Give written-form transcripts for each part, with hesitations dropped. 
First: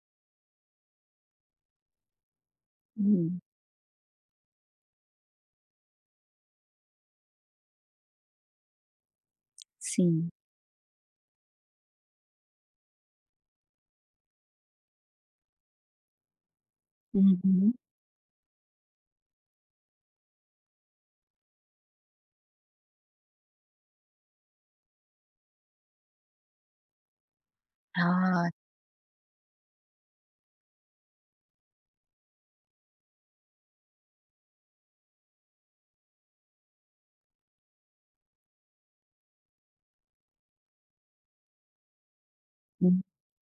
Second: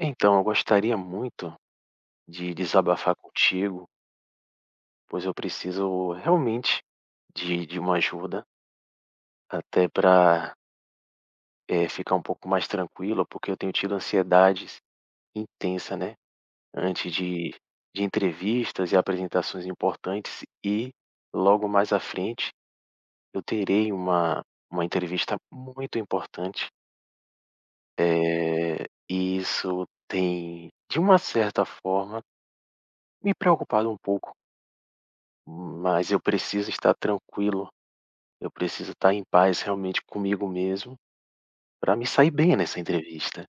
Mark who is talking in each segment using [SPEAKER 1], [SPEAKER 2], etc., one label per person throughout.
[SPEAKER 1] Então, eu gostaria muito de desabafar
[SPEAKER 2] Hum,
[SPEAKER 1] contigo, pois eu preciso realmente de uma ajuda, até
[SPEAKER 2] sim.
[SPEAKER 1] para ficar um pouco mais tranquilo, porque eu tenho tido ansiedades intensa, né? Antes de,
[SPEAKER 2] Uhum.
[SPEAKER 1] de entrevistas e apresentações importantes, e logo mais à frente eu terei uma entrevista muito importante,
[SPEAKER 2] Ah,
[SPEAKER 1] e isso tem, de uma certa forma, me preocupado um pouco. Mas eu preciso estar tranquilo, eu preciso estar em paz realmente comigo mesmo para me sair bem nessa
[SPEAKER 2] sim,
[SPEAKER 1] entrevista,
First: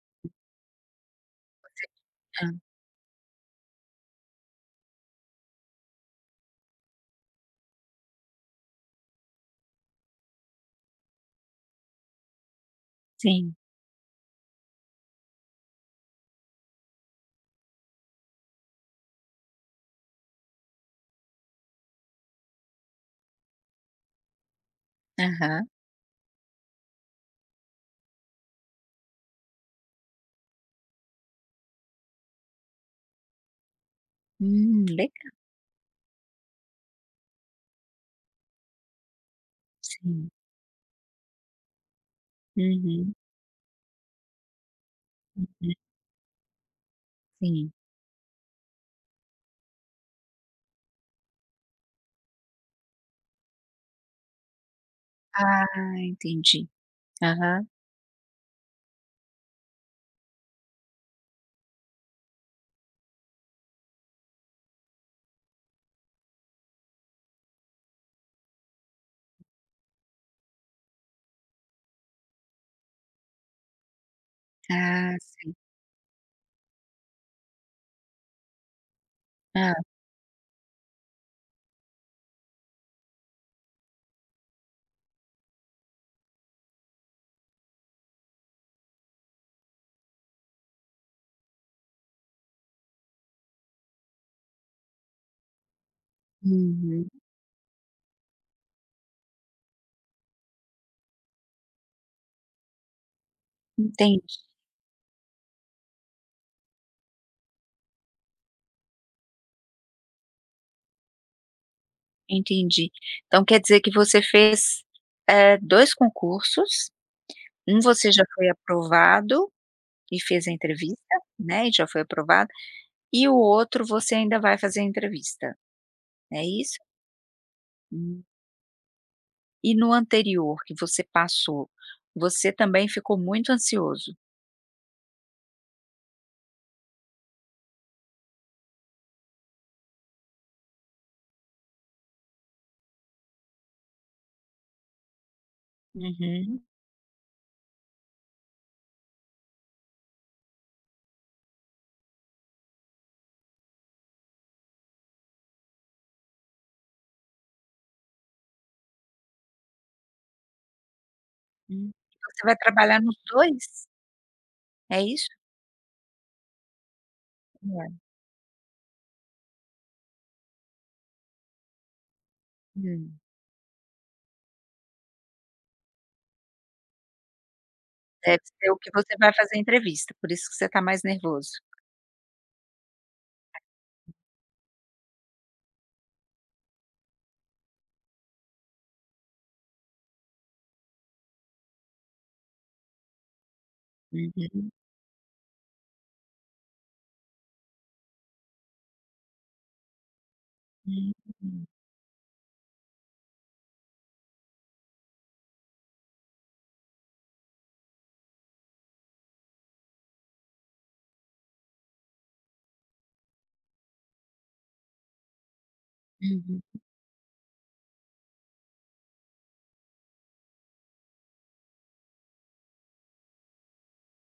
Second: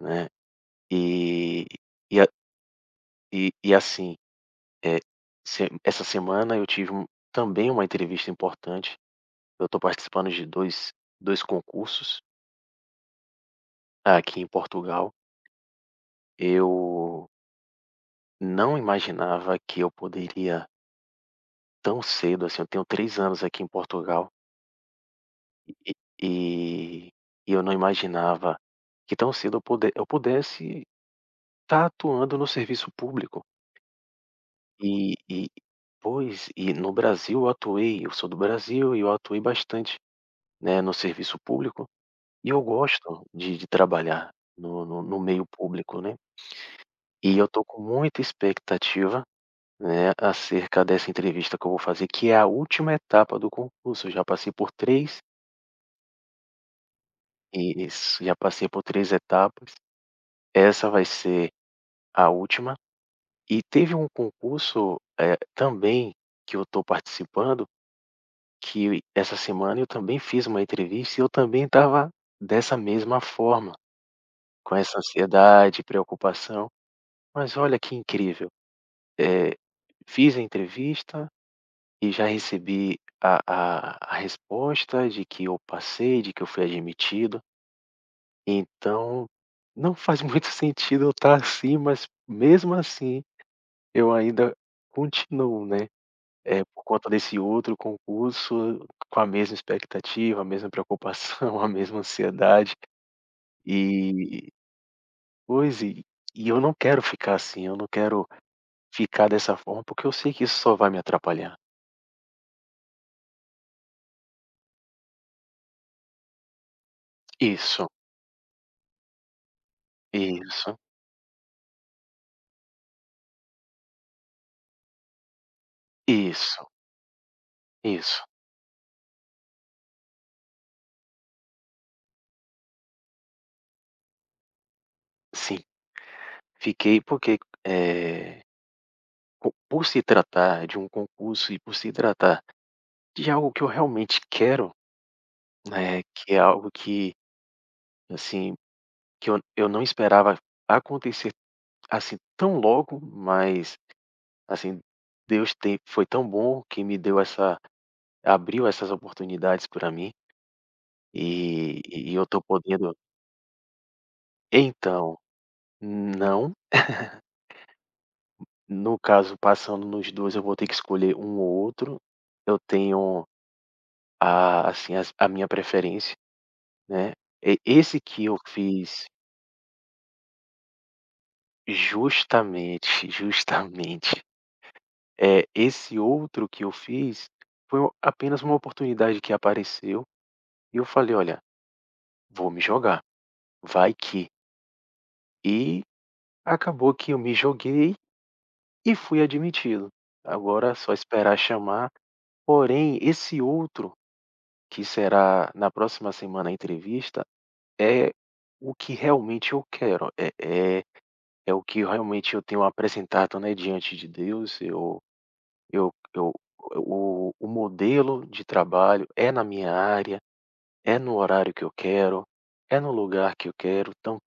[SPEAKER 1] né. E e a
[SPEAKER 2] tá.
[SPEAKER 1] e e assim, eh, se essa semana eu tive também uma entrevista importante, eu estou participando de dois concursos
[SPEAKER 2] Sim.
[SPEAKER 1] aqui em Portugal. Eu não imaginava que eu poderia tão cedo, assim, eu tenho 3 anos aqui em Portugal.
[SPEAKER 2] Aham.
[SPEAKER 1] E e e eu não imaginava que tão cedo eu pudesse estar atuando no serviço público. E
[SPEAKER 2] Legal.
[SPEAKER 1] e pois, e no Brasil eu sou do Brasil e eu atuei bastante,
[SPEAKER 2] Sim.
[SPEAKER 1] né, no serviço público, e eu
[SPEAKER 2] Uhum.
[SPEAKER 1] gosto de trabalhar no meio
[SPEAKER 2] Uhum.
[SPEAKER 1] público, né. E eu tô
[SPEAKER 2] Sim.
[SPEAKER 1] com muita expectativa, né, acerca dessa entrevista que eu vou fazer, que é a última etapa do concurso, eu já passei por três.
[SPEAKER 2] Ah, entendi. Aham.
[SPEAKER 1] Isso, já passei por 3 etapas, essa vai ser a última. E teve um concurso, também que eu estou participando, que essa semana eu também fiz uma entrevista e eu também estava dessa mesma forma, com essa
[SPEAKER 2] Ah, sim.
[SPEAKER 1] ansiedade, preocupação. Mas olha que incrível, eh,
[SPEAKER 2] ah,
[SPEAKER 1] fiz a entrevista e já recebi a resposta de que eu passei, de que eu fui admitido. Então, não faz muito sentido eu estar assim, mas mesmo assim eu ainda continuo, né. É, por conta
[SPEAKER 2] Uhum.
[SPEAKER 1] desse outro concurso, com a mesma expectativa, a mesma preocupação, a mesma ansiedade,
[SPEAKER 2] Entendi,
[SPEAKER 1] e pois, eu não quero ficar assim, eu não quero ficar dessa forma, porque eu sei que isso só vai me atrapalhar.
[SPEAKER 2] entendi. Então quer dizer que você fez, 2 concursos, um
[SPEAKER 1] Isso,
[SPEAKER 2] você já foi aprovado e fez a
[SPEAKER 1] isso,
[SPEAKER 2] entrevista, né, e já foi aprovado, e o outro você ainda vai fazer a entrevista, é
[SPEAKER 1] isso,
[SPEAKER 2] isso? Hum.
[SPEAKER 1] isso.
[SPEAKER 2] E no anterior que você passou, você também ficou muito ansioso?
[SPEAKER 1] Sim, fiquei porque, eh, po por se tratar de um concurso e por se tratar de algo que eu realmente quero, né, que é
[SPEAKER 2] Uhum,
[SPEAKER 1] algo que, assim, que eu não esperava acontecer. Assim, tão logo, mas, assim, Deus tem foi tão bom que me deu essa abriu essas oportunidades para mim, e
[SPEAKER 2] hum.
[SPEAKER 1] e eu tô
[SPEAKER 2] Você vai
[SPEAKER 1] podendo,
[SPEAKER 2] trabalhar nos 2, é
[SPEAKER 1] então,
[SPEAKER 2] isso?
[SPEAKER 1] não,
[SPEAKER 2] Como é?
[SPEAKER 1] no caso passando nos 2 eu vou ter que escolher um ou outro, eu
[SPEAKER 2] Hum.
[SPEAKER 1] tenho a assim, as a minha preferência, né. E esse que eu
[SPEAKER 2] Deve ser o que
[SPEAKER 1] fiz
[SPEAKER 2] você vai fazer a entrevista, por isso que você está mais nervoso.
[SPEAKER 1] justamente, justamente. É esse outro que eu fiz, foi apenas uma oportunidade que apareceu, e eu falei: "Olha, vou me jogar, vai que."
[SPEAKER 2] Uhum,
[SPEAKER 1] E acabou que eu me joguei e fui admitido. Agora é só
[SPEAKER 2] hum,
[SPEAKER 1] esperar chamar. Porém, esse outro, que será na próxima semana a entrevista, é o que realmente eu quero, é o que realmente eu tenho apresentado, né, diante de Deus. Eu
[SPEAKER 2] uhum.
[SPEAKER 1] O modelo de trabalho é na minha área, é no horário que eu quero, é no lugar que eu quero, então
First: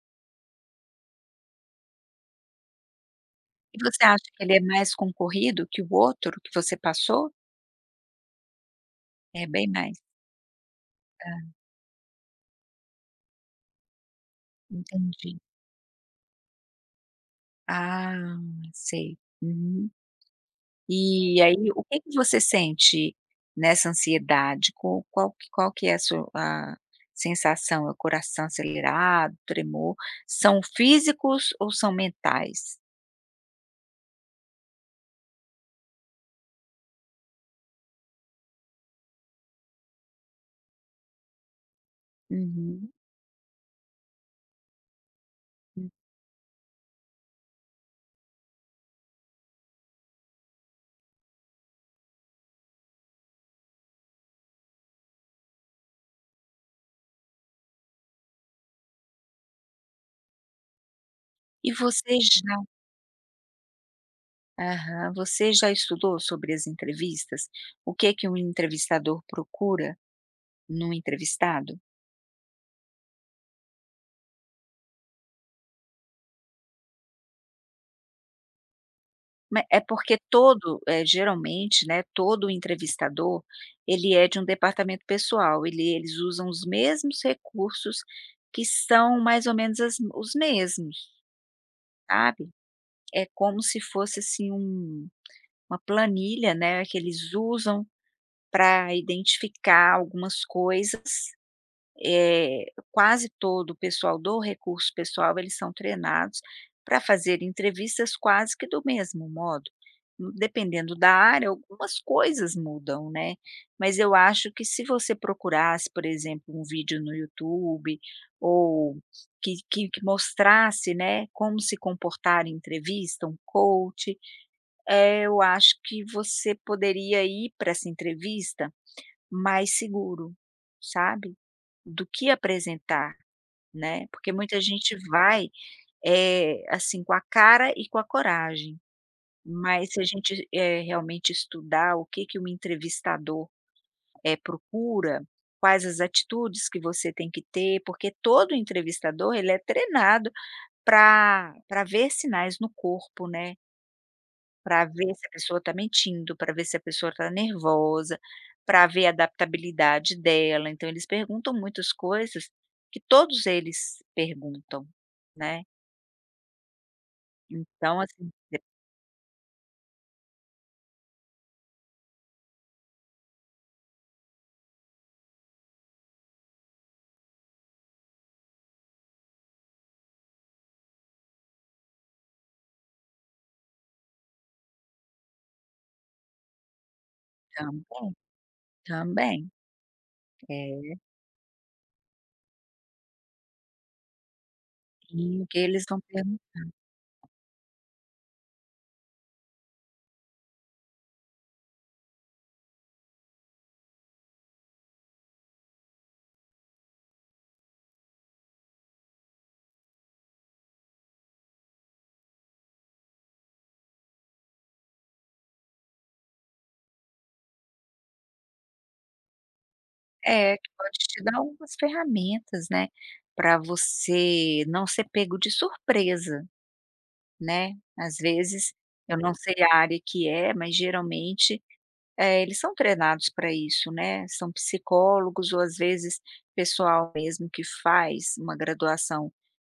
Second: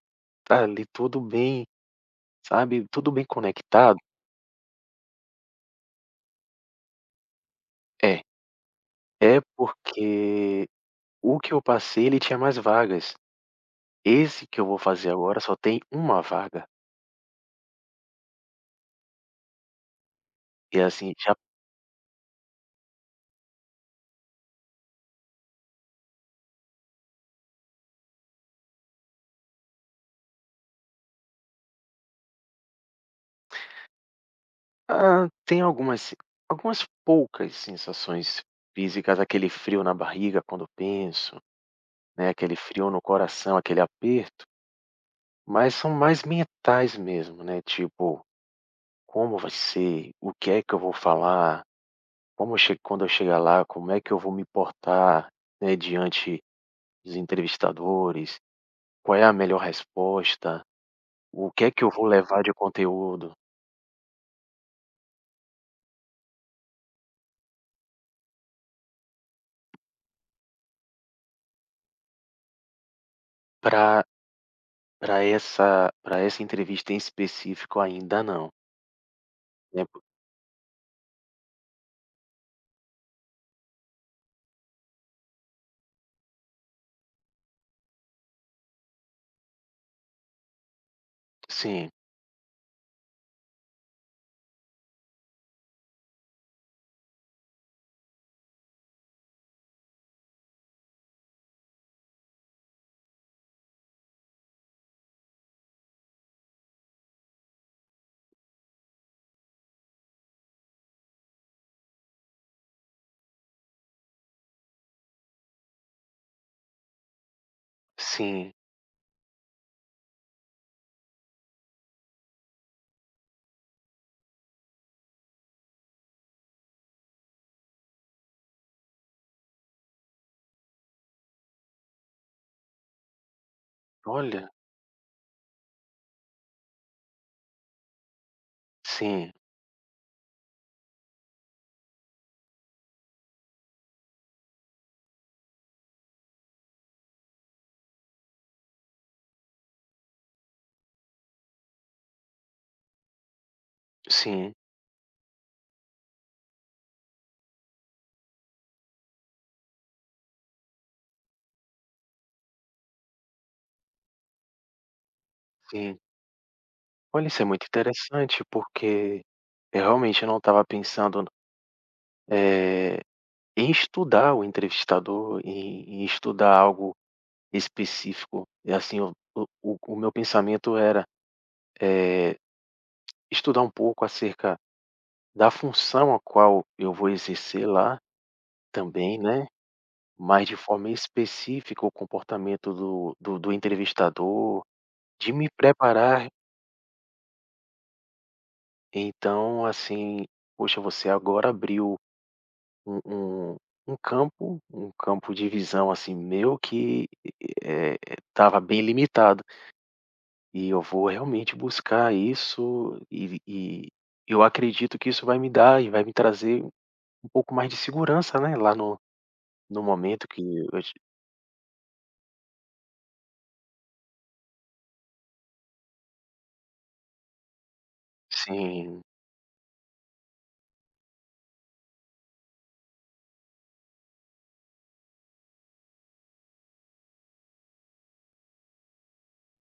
[SPEAKER 1] tá ali tudo bem. Sabe, tudo bem
[SPEAKER 2] E
[SPEAKER 1] conectado.
[SPEAKER 2] você acha que ele é mais concorrido que o outro que você passou?
[SPEAKER 1] É, é
[SPEAKER 2] É bem mais?
[SPEAKER 1] porque o
[SPEAKER 2] Tá.
[SPEAKER 1] que eu passei, ele tinha mais vagas. Esse que eu vou fazer
[SPEAKER 2] Entendi.
[SPEAKER 1] agora só tem uma vaga.
[SPEAKER 2] Ah, sei. Uhum.
[SPEAKER 1] E, assim,
[SPEAKER 2] E aí, o que que você sente nessa ansiedade? Co qual que é a sensação? É o coração acelerado, tremor? São físicos ou são mentais?
[SPEAKER 1] tem algumas poucas sensações físicas, aquele frio na barriga quando penso, né, aquele frio
[SPEAKER 2] Uhum.
[SPEAKER 1] no coração, aquele aperto, mas
[SPEAKER 2] Hum.
[SPEAKER 1] são mais mentais mesmo, né, tipo: "Como vai ser? O que é que eu vou falar? Como che quando eu chegar lá, como é que eu vou me portar, né, diante dos entrevistadores, qual é a melhor resposta, o que é
[SPEAKER 2] E
[SPEAKER 1] que eu vou
[SPEAKER 2] você
[SPEAKER 1] levar de
[SPEAKER 2] já
[SPEAKER 1] conteúdo
[SPEAKER 2] aham. Você já estudou sobre as entrevistas? O que que um entrevistador procura num entrevistado?
[SPEAKER 1] para para essa entrevista em específico ainda não,
[SPEAKER 2] Ma é
[SPEAKER 1] né,
[SPEAKER 2] porque todo, geralmente, né, todo entrevistador, ele é de um departamento pessoal, eles usam os mesmos recursos que são mais ou menos as os mesmos,
[SPEAKER 1] sim,
[SPEAKER 2] sabe. É como se fosse, assim, uma planilha, né, que eles usam para identificar algumas coisas. eh, Quase todo o pessoal do recurso pessoal, eles são treinados para fazer entrevistas quase que do mesmo modo. Dependendo da área, algumas coisas mudam, né, mas eu acho que se você procurasse, por exemplo, um vídeo no YouTube
[SPEAKER 1] sim,
[SPEAKER 2] ou que mostrasse, né, como se comportar em entrevista, um coach, eu acho que você poderia ir para essa entrevista mais seguro, sabe? Do que apresentar, né, porque
[SPEAKER 1] olha,
[SPEAKER 2] muita gente vai, assim, com a cara e com a coragem,
[SPEAKER 1] sim,
[SPEAKER 2] mas se a gente, realmente estudar o que que um entrevistador, procura, quais as atitudes que você tem que ter, porque todo entrevistador ele é treinado para ver sinais no corpo, né,
[SPEAKER 1] sim,
[SPEAKER 2] para ver se a pessoa está mentindo, para ver se a pessoa está nervosa, para ver a adaptabilidade dela. Então eles perguntam muitas coisas que todos eles perguntam, né.
[SPEAKER 1] sim." Olha, isso é muito
[SPEAKER 2] Então assim,
[SPEAKER 1] interessante,
[SPEAKER 2] de
[SPEAKER 1] porque eu realmente não estava pensando, eh, em estudar o entrevistador, em estudar algo específico, e assim, o meu pensamento era, eh, estudar um pouco acerca da função a qual eu vou exercer lá
[SPEAKER 2] também,
[SPEAKER 1] também, né,
[SPEAKER 2] também.
[SPEAKER 1] mas de forma
[SPEAKER 2] É,
[SPEAKER 1] específica o comportamento do entrevistador, de
[SPEAKER 2] e o
[SPEAKER 1] me
[SPEAKER 2] que eles vão
[SPEAKER 1] preparar.
[SPEAKER 2] perguntar?
[SPEAKER 1] Então, assim, poxa, você agora abriu um um um campo de visão, assim, meu que, eh, estava bem limitado e eu vou realmente buscar isso e eu acredito que isso vai me dar e vai me trazer um pouco mais de segurança, né, lá no momento que
[SPEAKER 2] É, que
[SPEAKER 1] eu.
[SPEAKER 2] pode te dar algumas ferramentas, né, para você não ser pego de surpresa, né. Às vezes,
[SPEAKER 1] Sim,
[SPEAKER 2] eu não sei a área que é, mas geralmente é, eles são treinados para isso, né, são psicólogos ou às vezes pessoal mesmo que faz uma graduação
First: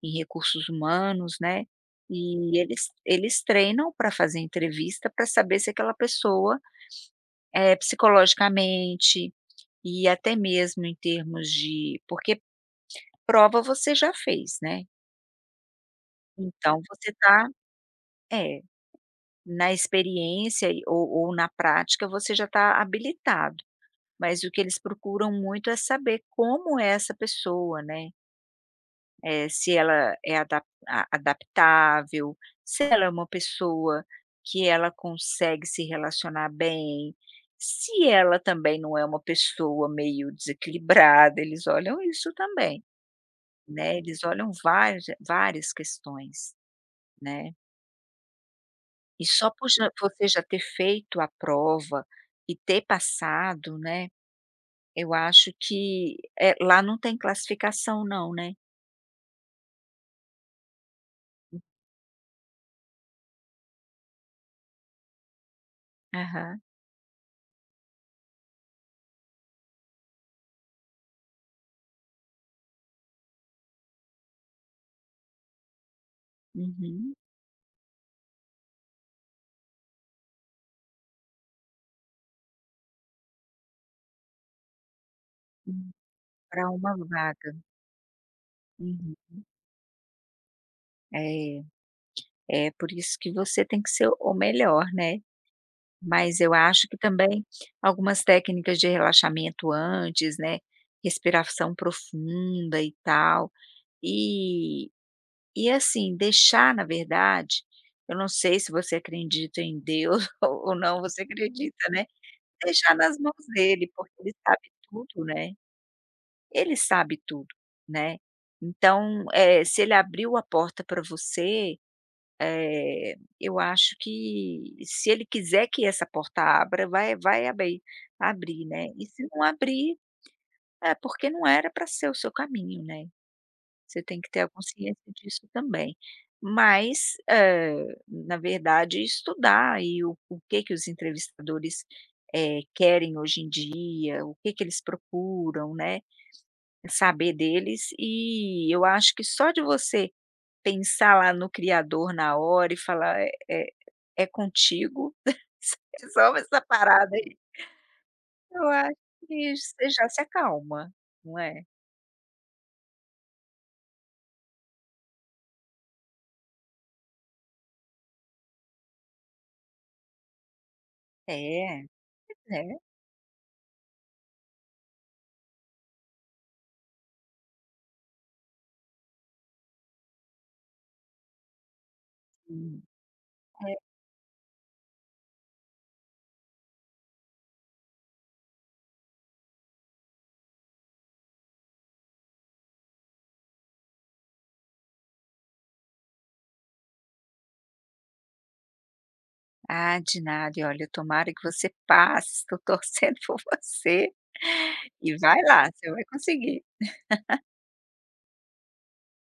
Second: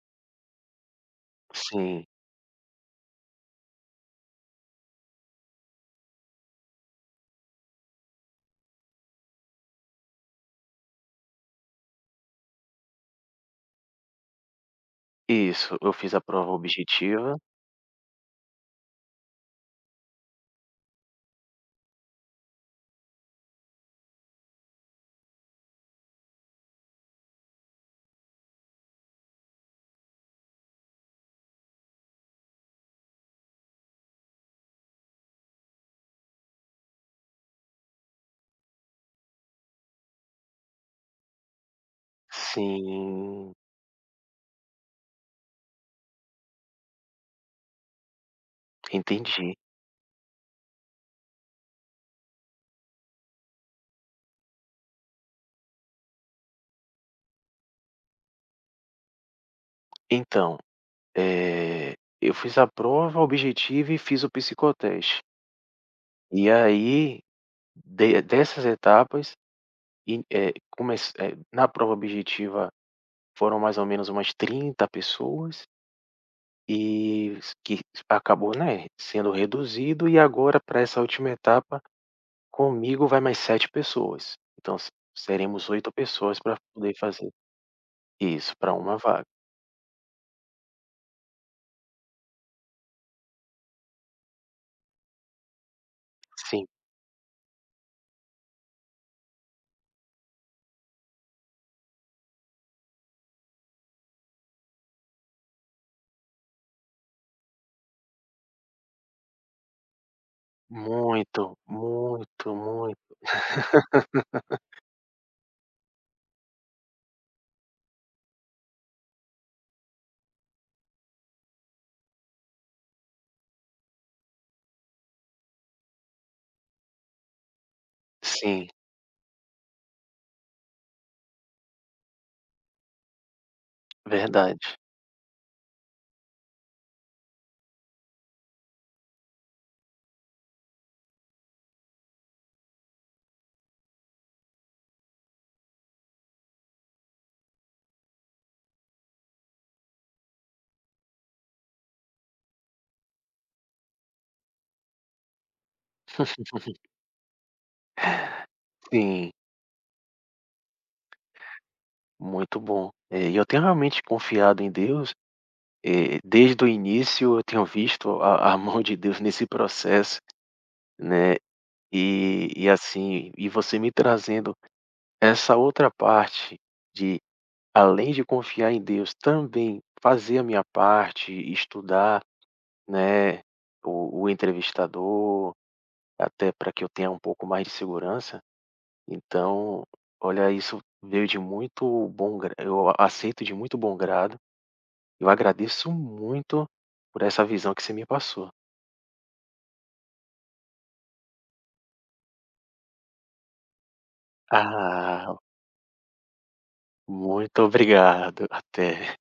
[SPEAKER 2] em recursos humanos, né,
[SPEAKER 1] sim.
[SPEAKER 2] e eles treinam para fazer entrevista para saber se aquela pessoa, é psicologicamente e até mesmo em termos de porque prova você já fez, né,
[SPEAKER 1] Isso, eu fiz a prova
[SPEAKER 2] então você
[SPEAKER 1] objetiva.
[SPEAKER 2] está é, na experiência e ou na prática você já está habilitado. Mas o que eles procuram muito é saber como é essa pessoa, né, se ela é adaptável, se ela é uma pessoa que ela consegue se relacionar bem, se ela também não é uma pessoa meio desequilibrada, eles olham isso também,
[SPEAKER 1] Sim,
[SPEAKER 2] né, eles olham várias questões, né. E só
[SPEAKER 1] entendi.
[SPEAKER 2] por já você já ter feito a prova e ter passado, né. Eu acho que, lá não tem classificação não, né?
[SPEAKER 1] Então, eh, eu fiz a prova objetiva e fiz o psicoteste. E
[SPEAKER 2] Aham.
[SPEAKER 1] aí, de dessas etapas, e, na prova objetiva foram mais ou menos umas 30 pessoas
[SPEAKER 2] Uhum.
[SPEAKER 1] e s que acabou, né, sendo reduzido e agora para essa última etapa comigo vai mais 7 pessoas, então se seremos 8
[SPEAKER 2] Hum.
[SPEAKER 1] pessoas para poder
[SPEAKER 2] Uma
[SPEAKER 1] fazer
[SPEAKER 2] vaga.
[SPEAKER 1] isso, para uma
[SPEAKER 2] Uhum.
[SPEAKER 1] vaga.
[SPEAKER 2] É, é por isso que você tem que ser o melhor, né? Mas eu
[SPEAKER 1] Sim,
[SPEAKER 2] acho que também algumas técnicas de relaxamento antes, né, respiração profunda e tal. E e assim, deixar na verdade, eu não sei se você acredita em Deus ou não você
[SPEAKER 1] muito,
[SPEAKER 2] acredita, né?
[SPEAKER 1] muito,
[SPEAKER 2] Deixar
[SPEAKER 1] muito.
[SPEAKER 2] nas mãos dele, porque ele sabe tudo, né. Ele sabe tudo, né. Então, se ele abriu a porta para você, eu acho que se ele quiser que essa porta abra, vai abrir,
[SPEAKER 1] Sim,
[SPEAKER 2] né. E se não abrir, é porque não era para ser o seu caminho, né. Você tem que ter a
[SPEAKER 1] verdade.
[SPEAKER 2] consciência disso também. Mas, na verdade, estudar e o que que os entrevistadores, querem hoje em dia, o que que eles procuram, né, saber deles. E eu acho que só de você pensar lá no criador na hora e falar: "É contigo, você resolve essa parada aí", eu acho
[SPEAKER 1] Sim,
[SPEAKER 2] que você já se acalma, não é?
[SPEAKER 1] muito bom. E eu tenho realmente confiado em Deus, desde o início eu tenho visto a mão de Deus nesse processo, né,
[SPEAKER 2] É,
[SPEAKER 1] e
[SPEAKER 2] né?
[SPEAKER 1] assim, e você me trazendo essa outra parte de, além de confiar em Deus, também fazer a minha parte, estudar, né, o entrevistador, até para que eu tenha um pouco mais de segurança, então, olha, isso veio de muito bom gra eu aceito de muito bom grado, eu agradeço muito por essa visão que você me passou.
[SPEAKER 2] Ah, de nada. E olha, tomara que você passe, estou torcendo por você. E
[SPEAKER 1] Ah,
[SPEAKER 2] vai lá, você vai conseguir.
[SPEAKER 1] muito obrigado, até.